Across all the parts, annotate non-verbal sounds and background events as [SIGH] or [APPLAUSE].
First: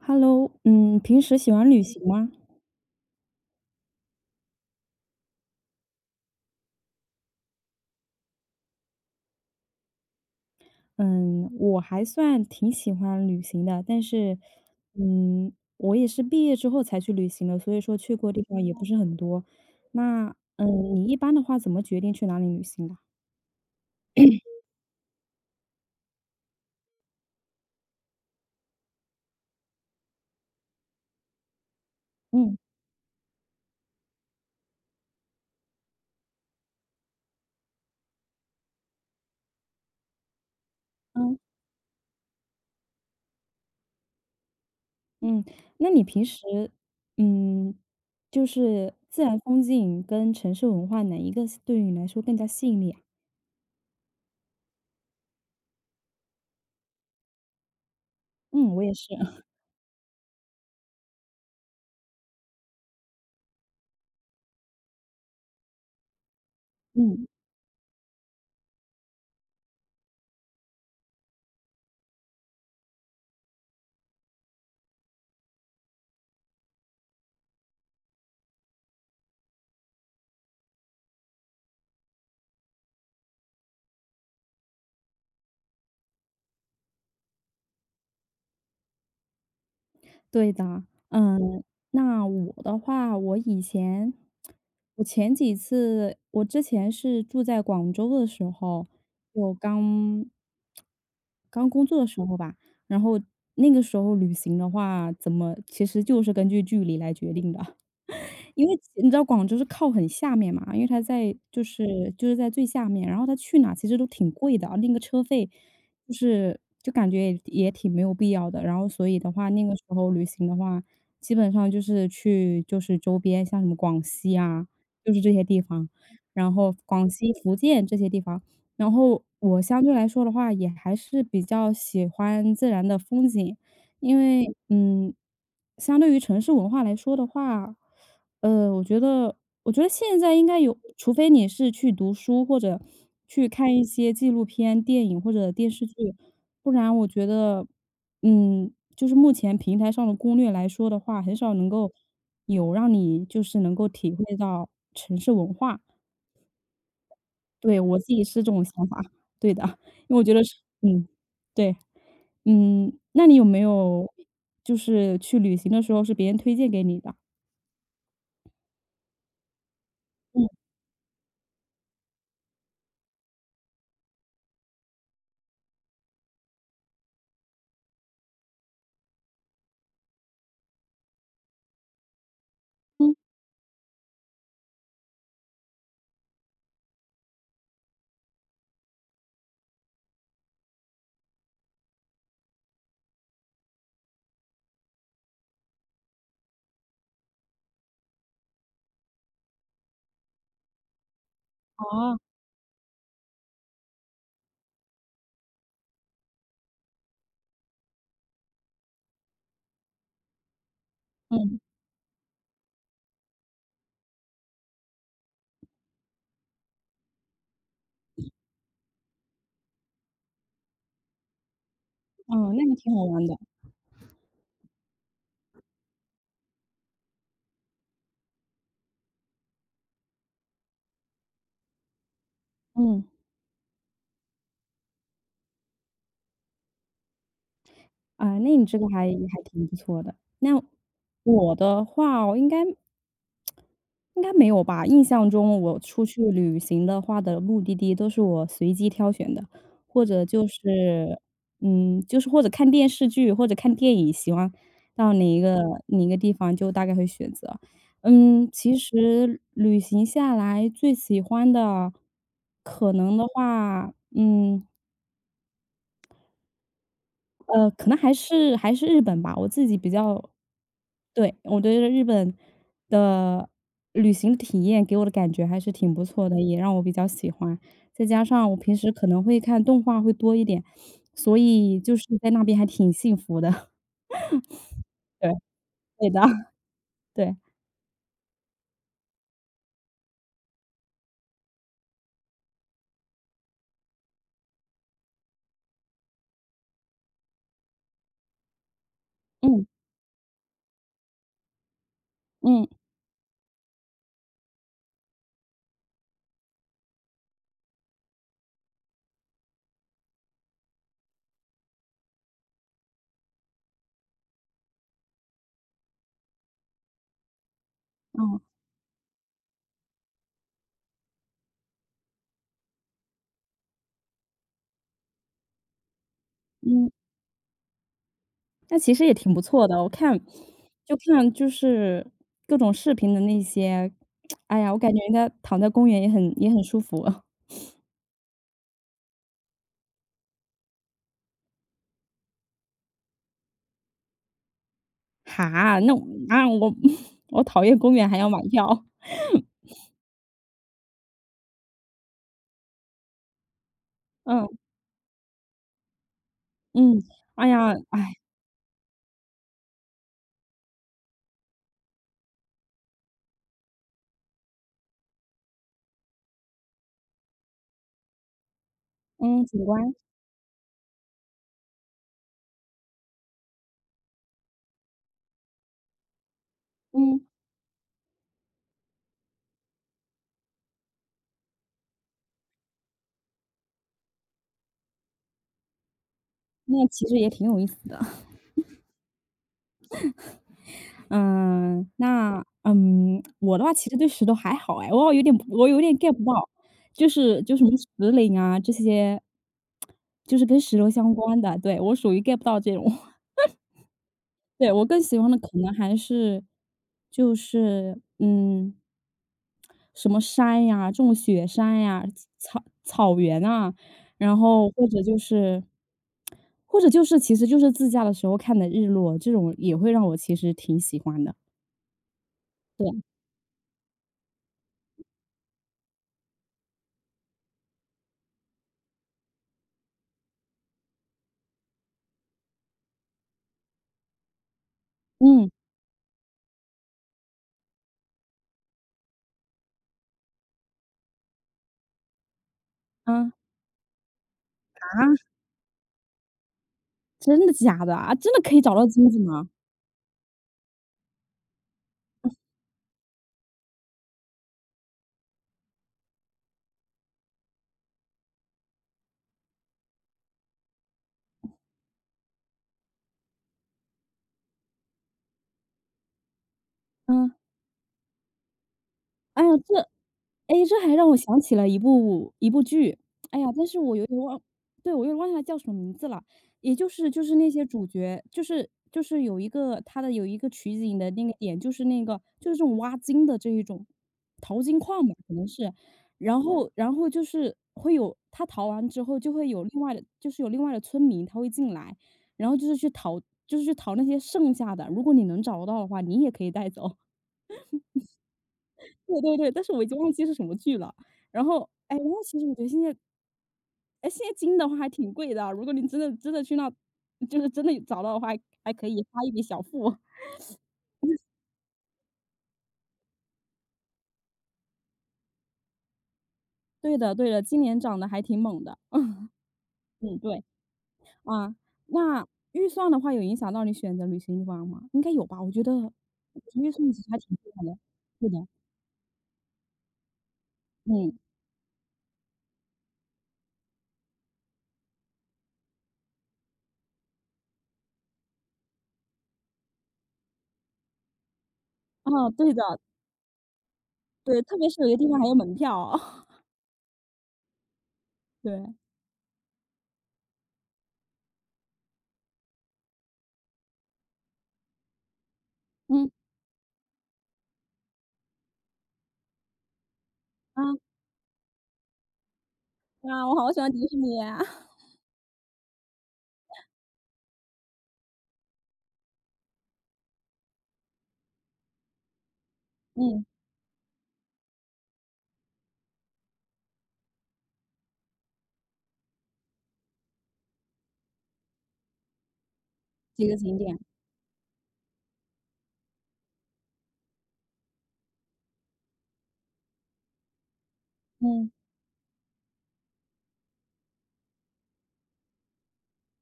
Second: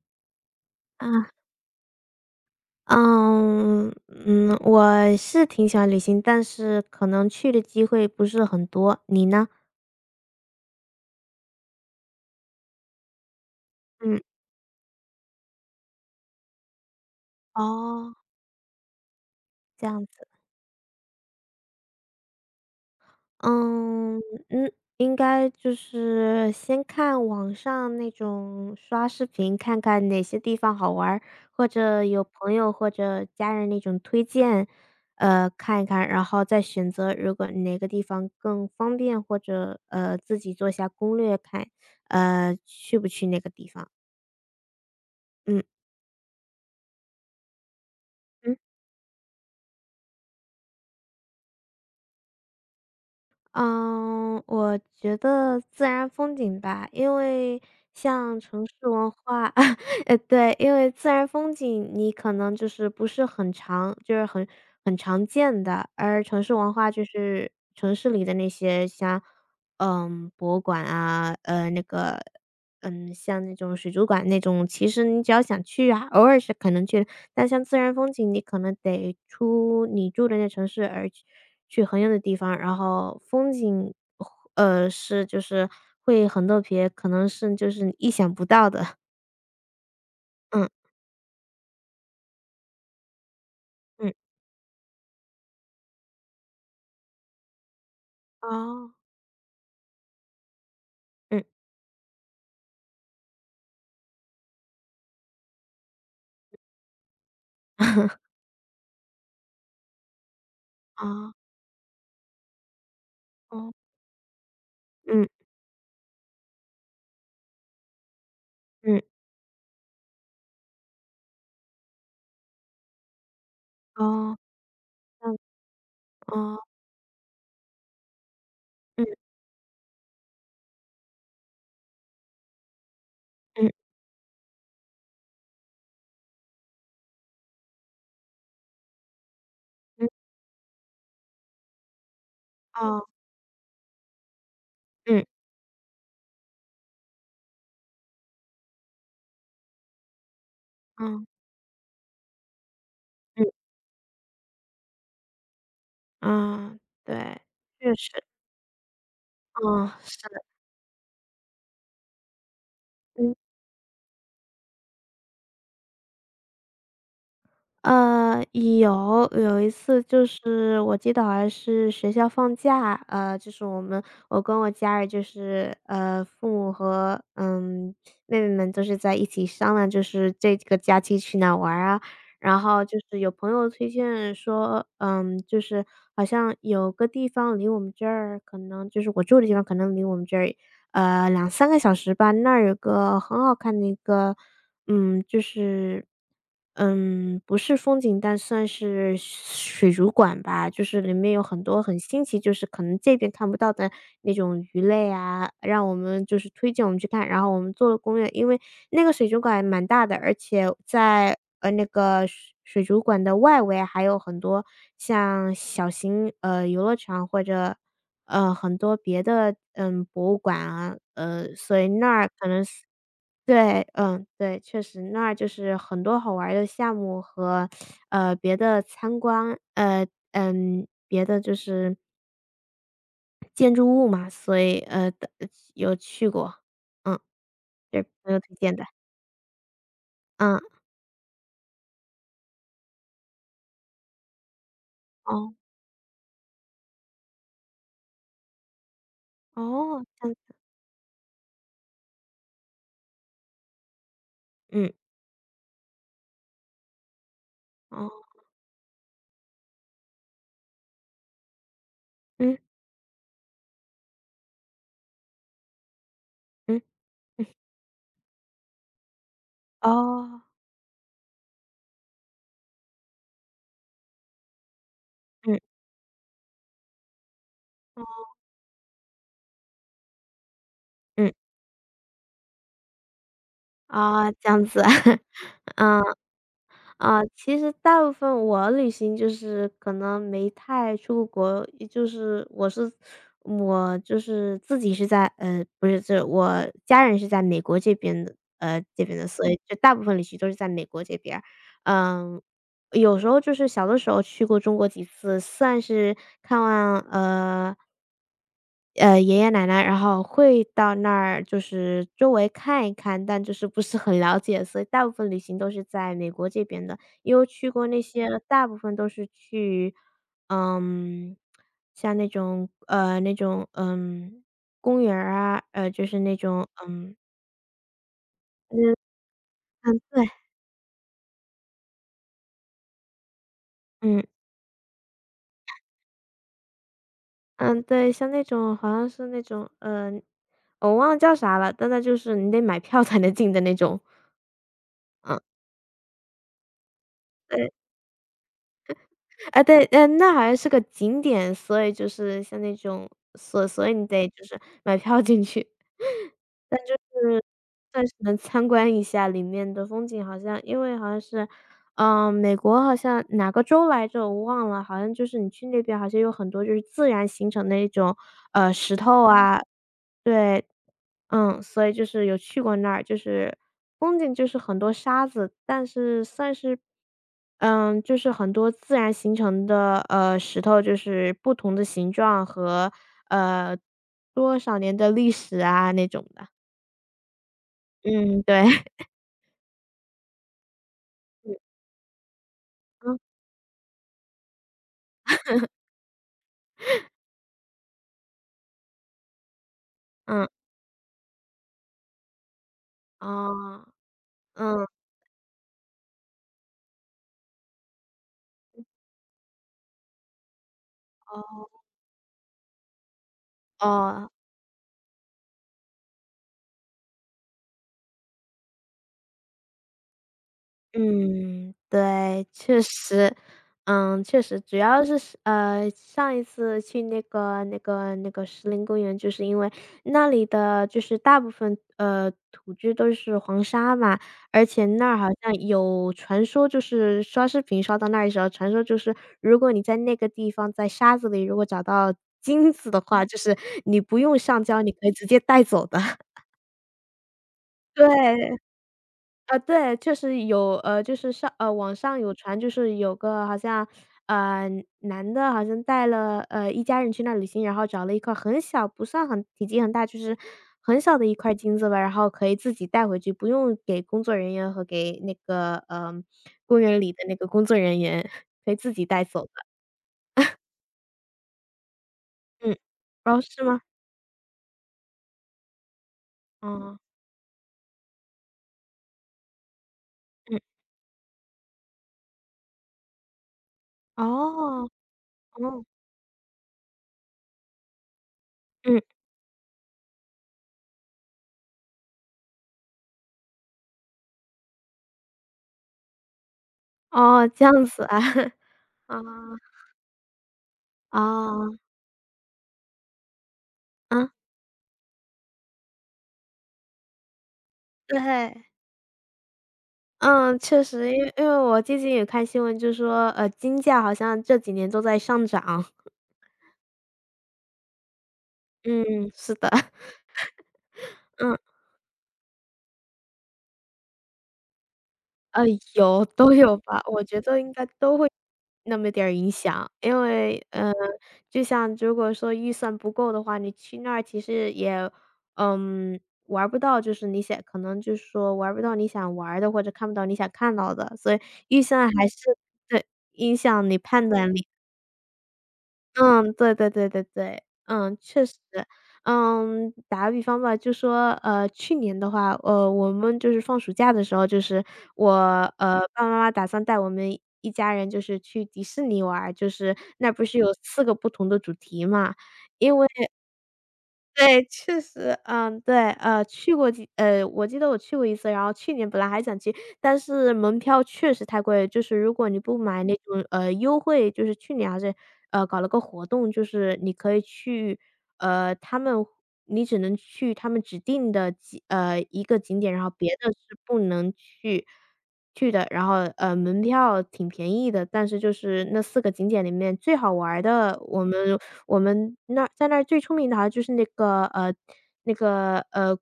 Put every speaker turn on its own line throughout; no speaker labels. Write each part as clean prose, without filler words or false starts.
Hello,平
啊，
时喜欢旅行吗？
嗯，我是挺喜欢旅行，但是可能去的机会不是很多，你呢？
嗯，我还算挺喜欢旅行的，但
嗯。
是，嗯，我也是毕业之后才去旅行的，所以说去
哦。
过地方也不是很多。
这样子。
那，你一般的话怎么决定去哪里旅行的？
嗯，嗯，应该就是先看网上那种刷视频，看看哪些地方好玩儿，或者有朋
嗯。
友或者家人那种推荐，看一看，然后再选择如果哪个地方更方便，或者，自己做一下攻略
嗯，
看，去不去那个地方。
嗯，
嗯。
那你平时，嗯，就
嗯。
是自然风景跟城市文化哪一个是对于你来说更加吸引力？啊？
嗯，我觉得自然风景吧，因为像城
嗯，我
市
也是，
文
[LAUGHS]
化， [LAUGHS] 对，因为自然风景你可能就是不是很常就是很常见的，而城市文化就
嗯。
是城市里的那些像，嗯，博物馆啊，像那种水族馆那种，其实你只要想去啊，偶尔是可能去。但像自然风景，你可能得出你住的那城市，而去很远的地方，然后风景，是就是会很特别，可能是就是你意想不到的。
对
嗯。
的，嗯，那我的话，我以
嗯。
前，我前几次，我之前是住在广州的时候，
哦。
我刚
嗯。
刚工作的时候吧，然后那个时候旅行的话，怎么其实就是根据距离来决定的。因为你知道广州是靠很下面嘛，因为它
啊。
在就是在最下面，然后它去
哦。
哪其实都挺贵的，啊，那个车
嗯。
费就感觉也挺没有必要的。然后
嗯。
所以的话，那个时候旅行的话，基本上就是去周边，像什么广
啊。
西啊，就是这
嗯。
些地方，然
哦。
后广西、福建这些地方。然
嗯。
后我相对来说的话，也还是比较喜欢自然的风景，
嗯。
因为嗯，相对于城市文化来说的话。呃，我觉得
嗯。
现在应该有除非你是去读书，或者
哦。啊。
去看一些纪录片、电影
嗯，
或者电视剧，不然我觉得，嗯，就是目前平台上的攻略来说的话，
嗯。
很少能够有让你就
嗯。
是能够体会到城市文化。
啊，对，
对，
确
我自己
实，
是这种想法，对的，
嗯，
因为我
是
觉得
的。
是嗯，对，嗯，那
嗯。
你有没有就是去旅行的时候是别人推荐给你的？
有，有一次就
嗯
是我记得好像是学校放假，就是我跟我家人就是父母和妹妹们都是在一起商量，就是这个假期去哪玩儿啊。然后就
嗯，
是有朋友推荐说，嗯，就是好像有个地方离我们这儿，可能就是我住的地方，可能离我们这儿两三个小时吧，那儿有个很好看的一个，嗯，就是不是风景，但算是水族馆吧，就是里面有很多
好
很
啊，
新奇，就是可能这边看不到的那种鱼类啊，让我们就是推荐我们去看，然后我们做了攻略。因为那个水族馆蛮大的，而且在，
嗯。
那个水族馆的外围啊还有很多像小型，游乐场或者，很多别的，嗯，博物馆啊，所以那儿可
哦，那
能
还
是。
挺好玩的。
对，嗯，对，确实那儿就是很多好玩儿的项目和，别的参观，别的就是
嗯，
建筑物嘛，所以，有去过，嗯，对，朋
啊，
友推
那你
荐
这
的。
个还挺不错的。
嗯。
那我的话我应该没有吧？印象
哦。
中我出去旅行的话的目的地都是我随机挑选的，或
哦，
者
这样。
就是嗯，就是或者看电视剧或者看电影，喜欢
嗯。
到哪一个地方就大概会选择。
哦。
嗯，其实旅行下来最喜欢的，
嗯。
可能的话，嗯。
嗯。
呃，可能还是日本吧，我自己比较
哦。
对，我觉得日本的旅行体验给我的感觉还
嗯。
是挺不错的，也让我比较喜欢。
哦。
再加上我平时可能会看动画会多一点，
嗯。
所以就是在那边还挺幸福的。[LAUGHS]
啊，这样子啊。[LAUGHS]
对，
嗯。
对的，[LAUGHS]
啊，
对，
其实大部分我旅行就是可能没太出过国，也就是我是我就是自己是在呃，不是，这我家人是在美国这边的这边的，所以
嗯，
就大部分旅行都是在美国这边儿。嗯。
嗯，
有时候就是小的时候去过中国几次，算是看望爷爷奶奶，然后会到那儿就是周围看一看，但就是不是很了解，所以大部分旅行都是在美国这边的。因为去过那些
嗯
大部分都是去，嗯，像那种公园儿啊，就是那种，
嗯，
嗯。
那其
嗯。
实也挺不错的，我
嗯。
看
对。
就看就是各种视频的那些，
嗯。
[TSK] 哎呀，我感觉人家躺在公园也很舒服。
嗯。对，像那种好像是那种，我忘了叫啥了，但那就是你得买票才能进的那种。嗯。
哈，那我啊，我 [LAUGHS] 我讨
对。
厌公园还要买票。
啊，对，嗯，那好像是个景点，所以就是像那种所以你得就
嗯，
是买票进去。[LAUGHS] 但是
嗯，哎呀，
算
哎，
是能参观一下里面的风景，好像因为好像是，嗯，美国好像哪个州来着我忘了，好像就是你去那边好像有很多就是自然形成的一种，石头。
嗯，景观，
对。嗯，所以就是有去过那儿，就是风景就是很多沙子，但是算是
嗯，
嗯，就是很多自然形成的，石头，就是不同的形状和，呃，多少年的历史啊那种的。
那其实也挺有意思的。
嗯，对。
[LAUGHS]
[LAUGHS]
嗯，那，
嗯。
嗯，我的话其实对石头还好哎，我有点 get 不到，就是就什么石林啊这些，就是
嗯。
跟石头相关的，对，我属于 get 不到这种。
哦。
对，我
嗯。
更喜欢的可能还是就是，嗯，什么山呀，这种雪山
哦。
呀、草原啊，
哦。
然后或者就是，其实就是自驾的时候看的日落，这种也会让我其实挺喜欢的。
嗯，对，确实。嗯，确实，主要是是上一次去那个石林公园，就是因为那里的就是大部分土质都是黄沙嘛，而且那儿好
嗯，
像有传说，就是刷视频刷到那儿的时候，传说就是如果你在那个地方在沙子里如果找到金子的话，
啊，
就是你不用上交，你
啊，
可以直接带走的。[LAUGHS]
真的假的啊？真的可
对。
以找到金子吗？
啊，对，就是有，就是网上有传，就是有个好像，呃，男的好像带了，一家人去那旅行，然后找了一块很小，不算很体积很大，就是很小的一块金子吧，然后可以自己带回去，不用给工作人员和给那个，公园里的
嗯，
那个工作人员，可以自己带
哎
走
呀，
的。
这诶，这还让我想起了一部
嗯。
剧，哎
哦，
呀，
是
但是
吗？
我有点忘对，我有点忘记它叫什么名字了。也就
哦。
是那些主角，就是有一个他的有一个
嗯。
取景的那个点，就是那个就是这种挖金的这一种淘金
哦。
矿吧，可能是。
哦。
然后就是会有他淘完
嗯。
之后就会有另外的就是有另外的村民他会进来，然后就是去淘就是去淘那些剩下的，如果你能找到的话，你也可以带走。
哦，这样子啊。[LAUGHS] 啊。
对对对，但是我已经忘记是什么剧了。然后，
啊。
哎，然后其实我觉得现在哎，现在
啊，
金的话还挺贵的啊，如果你真的去那就是真的找到的话，
对。
还可以花一笔小付。[LAUGHS]
嗯，确实，因为因为我最近也看新闻，就说，金价好像这几年都在上涨。
对的，今年涨得还挺猛的。
嗯，是的。[LAUGHS]
嗯，对，啊，
嗯，
那预算的话有影响到你选择旅行地方吗？应该有吧，我觉
呃，
得
有，都
预
有
算其
吧，
实还
我
挺
觉
重
得
要
应
的。
该都
对
会
的，
那么点儿影响。因为，
嗯，
就像如果说预算不够的话，你去那儿其实也，嗯，玩儿不到，就是你想可能就是说玩儿不到你想玩儿的，或者看不到你想看到的，所以预算还
哦，对
是。
的，
对，影响你判
对，
断
特
力。
别是有些地方还有门票啊。[LAUGHS]
嗯，对对对对对，嗯，确实。
对，
嗯，打个比方吧，就说，去年的话，我们就是放暑假的时候，就是我，
嗯，
爸爸妈妈打算带我们一家人就是去迪士尼玩，就是那不是
啊，
有四个不同的主题嘛，
啊，我好喜欢迪士尼啊。
对，
[LAUGHS]
确实，嗯，对，去过我记得我去过一次，然后去年本来还想去，但是门票确实太贵，就是如果你不买那
嗯，
种，优惠，就是去年还是，搞了个活动，就是你可以去，他们你只能去他们指定的一个景点，然后
几
别
个
的
景点。
是不能去的，然后，门票挺便宜的，但是就是那四个景点里面最好玩儿的，我们
嗯，
我们那儿在那儿最出名的好像就是那个，那个，呃，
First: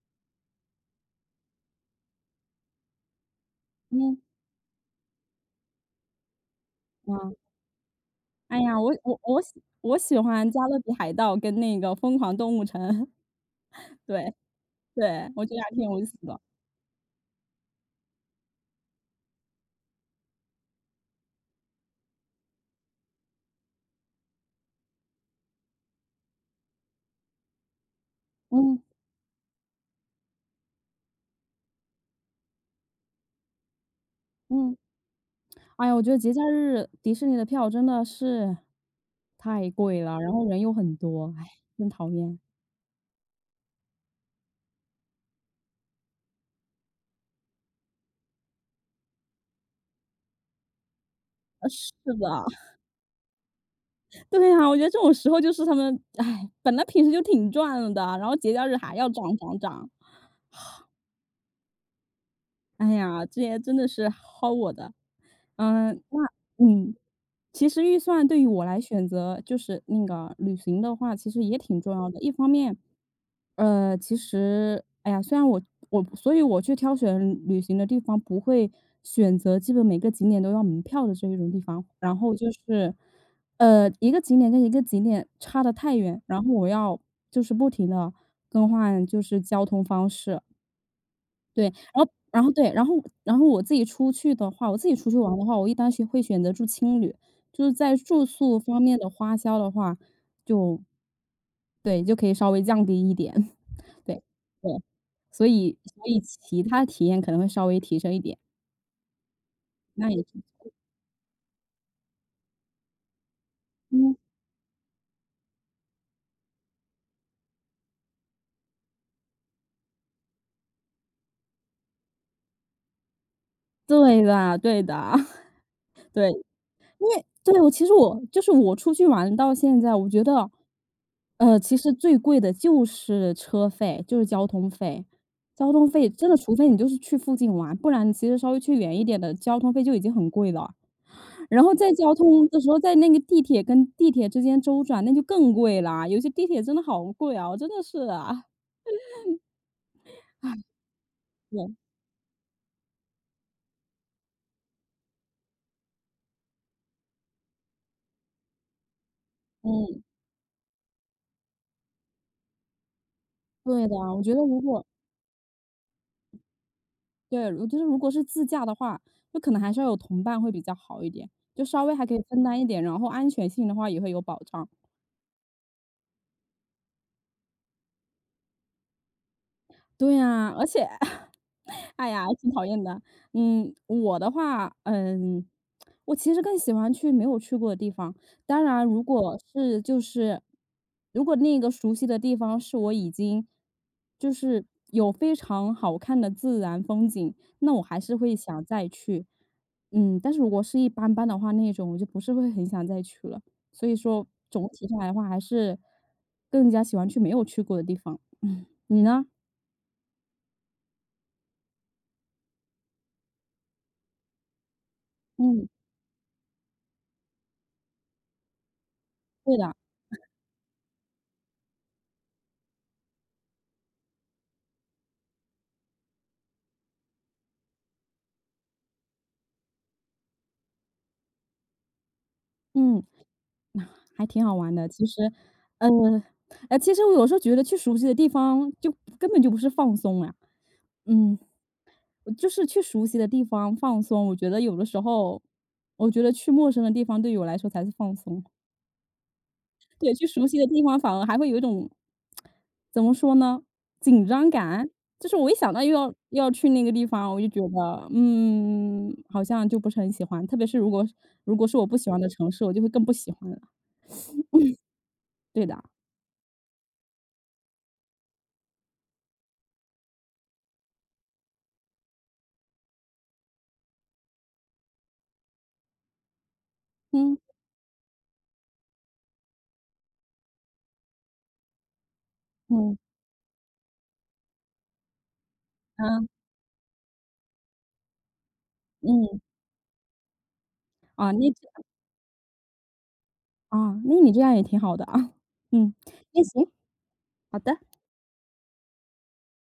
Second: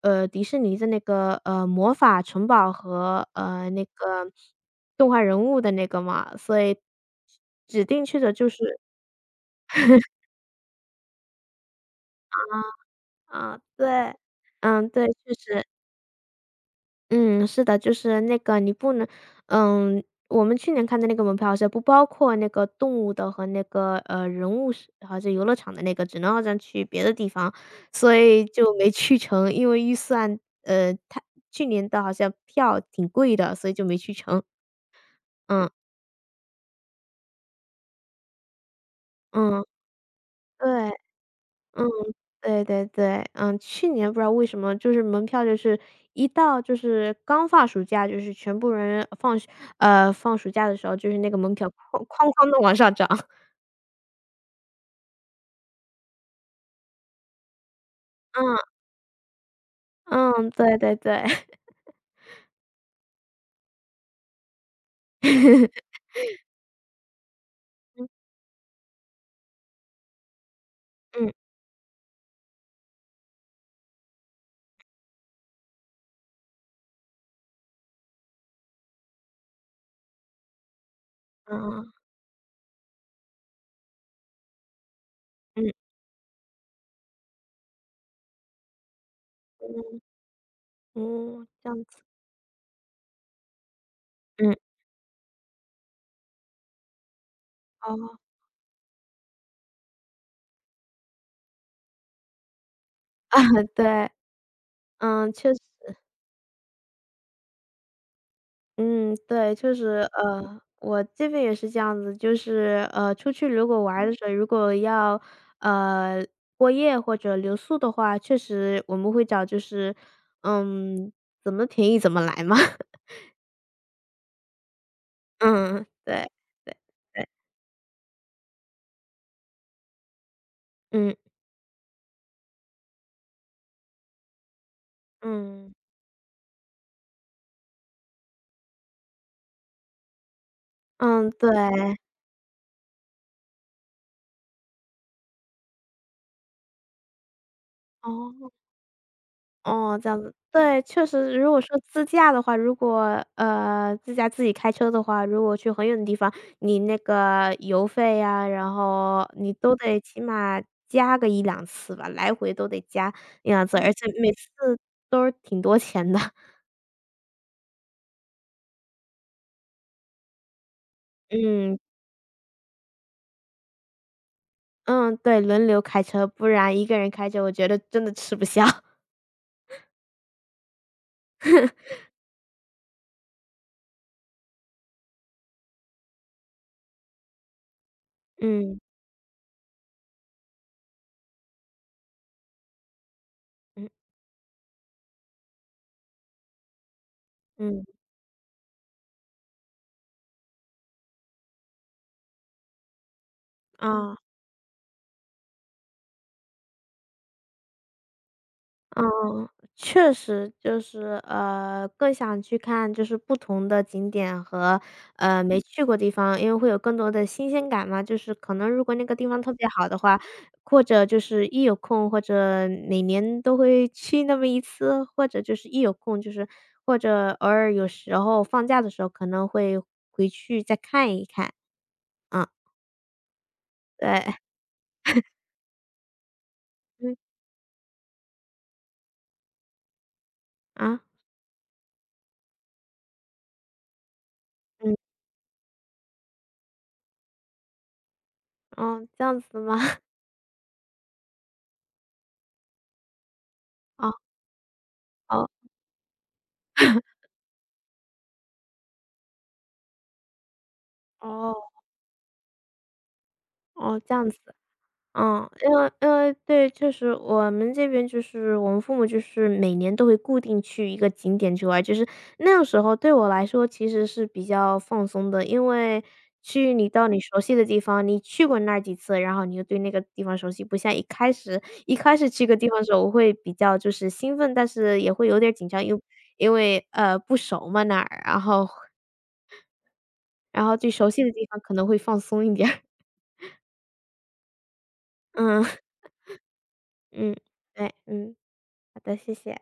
迪士尼的那个，魔法城堡和，那
嗯，
个动画人物的那个嘛，所以
啊，
指定去的就
哎呀，
是。
我喜
[LAUGHS]
欢《加勒比海盗》跟那个《疯狂动物城》，
啊，
[LAUGHS]
对，
对，
嗯，对，
对，
确
我觉得
实。
还挺有意思的。
嗯，是的，就是那个你不能嗯，我们去年看的那个门票好像不包括那个动物的和那个，人物是还是游乐场的那个，只能好像去别的地方，所以就
嗯，
没去成，因为预算呃，他去年的好像票挺贵的，所以就没去成。
嗯，
嗯。
哎呀，我觉得节假日迪士尼的票真的是
嗯，
太贵了，然后人又
对。
很多，哎，
嗯。
真讨厌。
对对对，嗯，去年不知道为什么，就是门票就是一到就是刚放暑假，就是全部人放暑呃，放暑假的时候，就是那个门
呃，
票
是
哐哐哐的
的，
往上涨。[LAUGHS]
[LAUGHS] 对呀，我觉得这种时候就是他们，哎，本来平时就挺赚了的，然后节假日还要涨涨涨。
嗯。嗯，对对对。
哎呀，这些真的是薅我的。嗯，
[LAUGHS]
那嗯，其实预
嗯。
算对于我来选择，就是那个旅行的话，其
嗯。
实也挺重要的。一方面，呃，其实，哎呀，虽然我所以我去挑选旅行的地方，不会选择基本每个景点都要门票的这一种地方。
嗯
然后就是，呃，一个景点跟一个景点差得
嗯。
太远，然后我要就是不停的更换就是交通
嗯
方式，
嗯。哦，这
对，
样子。
然后对,然后我自己出去的
嗯。
话，我自己出去玩的话，我一般是会选择住青旅，就是在
哦。 [LAUGHS]
住宿方面的花销的话，就对，就可以稍微降低一
啊，
点，[LAUGHS]
对，
对，对，
嗯，
所
确实。
以所以其他体验可能会稍微提升一点，
嗯，对，确实，
那也是，
我这边也是这样子，就是出去如果玩的
嗯，
时候，如果要呃过夜或者留宿的话，确实我们会找就是，嗯，怎么便宜怎么来嘛。[LAUGHS]
对的，
嗯，
[LAUGHS]
对
对。
对对。
对，我其实我就是我出去玩到现在，我觉得，
嗯
呃，其实最贵的就是车费，就是交通费。交
嗯
通费真的，除非你就是去附近玩，不然你其实稍微去远一点的，交通费就已经很贵了。
嗯。对。
然后在交通的时候，在那个地铁跟地铁之间周转，那就更贵啦。有些地铁真的好贵啊，我真的是啊，
哦。哦，这样子，对，确实，如果
对，
说自驾的话，如果自驾自己开车的话，如果去很远的地方，你那个油费呀、然后你都得
嗯，
起码加个一两次吧，来回都得加一两次，
对
而
的
且
啊，我
每
觉得
次
如果
都是挺多钱的。[LAUGHS]
对，我觉得如果是自驾的话，就可能还是要有同伴会比较好一点，就
嗯
稍微还可以分担一点，然后安全性的话也会有保障。
嗯，对，轮流开车，不然一个人开车，我觉得真的吃不消。[LAUGHS]
对呀，而且 [LAUGHS] 哎呀，挺讨厌的。嗯，我的话，嗯，我其实更喜欢去没有去过的地方。当
嗯
然，如果是就是如果那个熟悉的地方是我已经
嗯
就是有非常好看的自然风景，那我
嗯。
还是会想再去。嗯，但是如果是一般般的话，那种我就不是会很想再去了。所以
啊。
说，总体上来的话，还是更加喜欢去没有去过的地方。你呢？
嗯，确实就是，更想去看就是不同的景点和，没
嗯，
去过地方，因为会有更多的新鲜感嘛。就是可能如果那个地方特
对
别
的，
好的话，或者就是一有空，或者每年都会去那么一次，或者就是一有空，就是或者偶尔有时候放假的时候可能会回去再看一看。嗯，
嗯。
对。
还挺好玩的。其实，嗯，呃，其实我
嗯。
有时候觉得去熟悉的地方就根本就不是放松呀，
啊。
嗯，就是去熟悉的地方放松。我觉得有的
嗯。
时候，我觉得去陌生的地方对于我来说才是放松。
哦，这样子吗？[LAUGHS]
对，去熟悉的地方反而还会有一种怎么说呢，
哦。
紧张感。就是
哦。
我一想到又要去那个地方，我就觉得，嗯，好像就不是很喜欢。特别是如果
哦。
是我不喜欢的城市，我就会更不喜欢了。
哦，这样子。嗯，
对
因
的，
为因为对，确实我们这边就是我们父母就是每年都会固定去一个景点去玩，就是那个时候对我来说其实是比较放松的，因为去你到你熟
嗯
悉的地方，你去过那儿几次，然后你就对那个地方熟悉，不像一开始去一个地方的时
嗯
候，我会比较就是兴奋，但是也会有点紧张，因为
啊
因为不熟嘛那儿，然后
嗯。
然后对熟悉
啊，
的地
那
方
这
可能会放松一点儿。 [LAUGHS]
啊，那你这样也挺好的啊。[LAUGHS]
嗯
嗯，那行，
嗯，
好的。
对，嗯，好的，谢谢。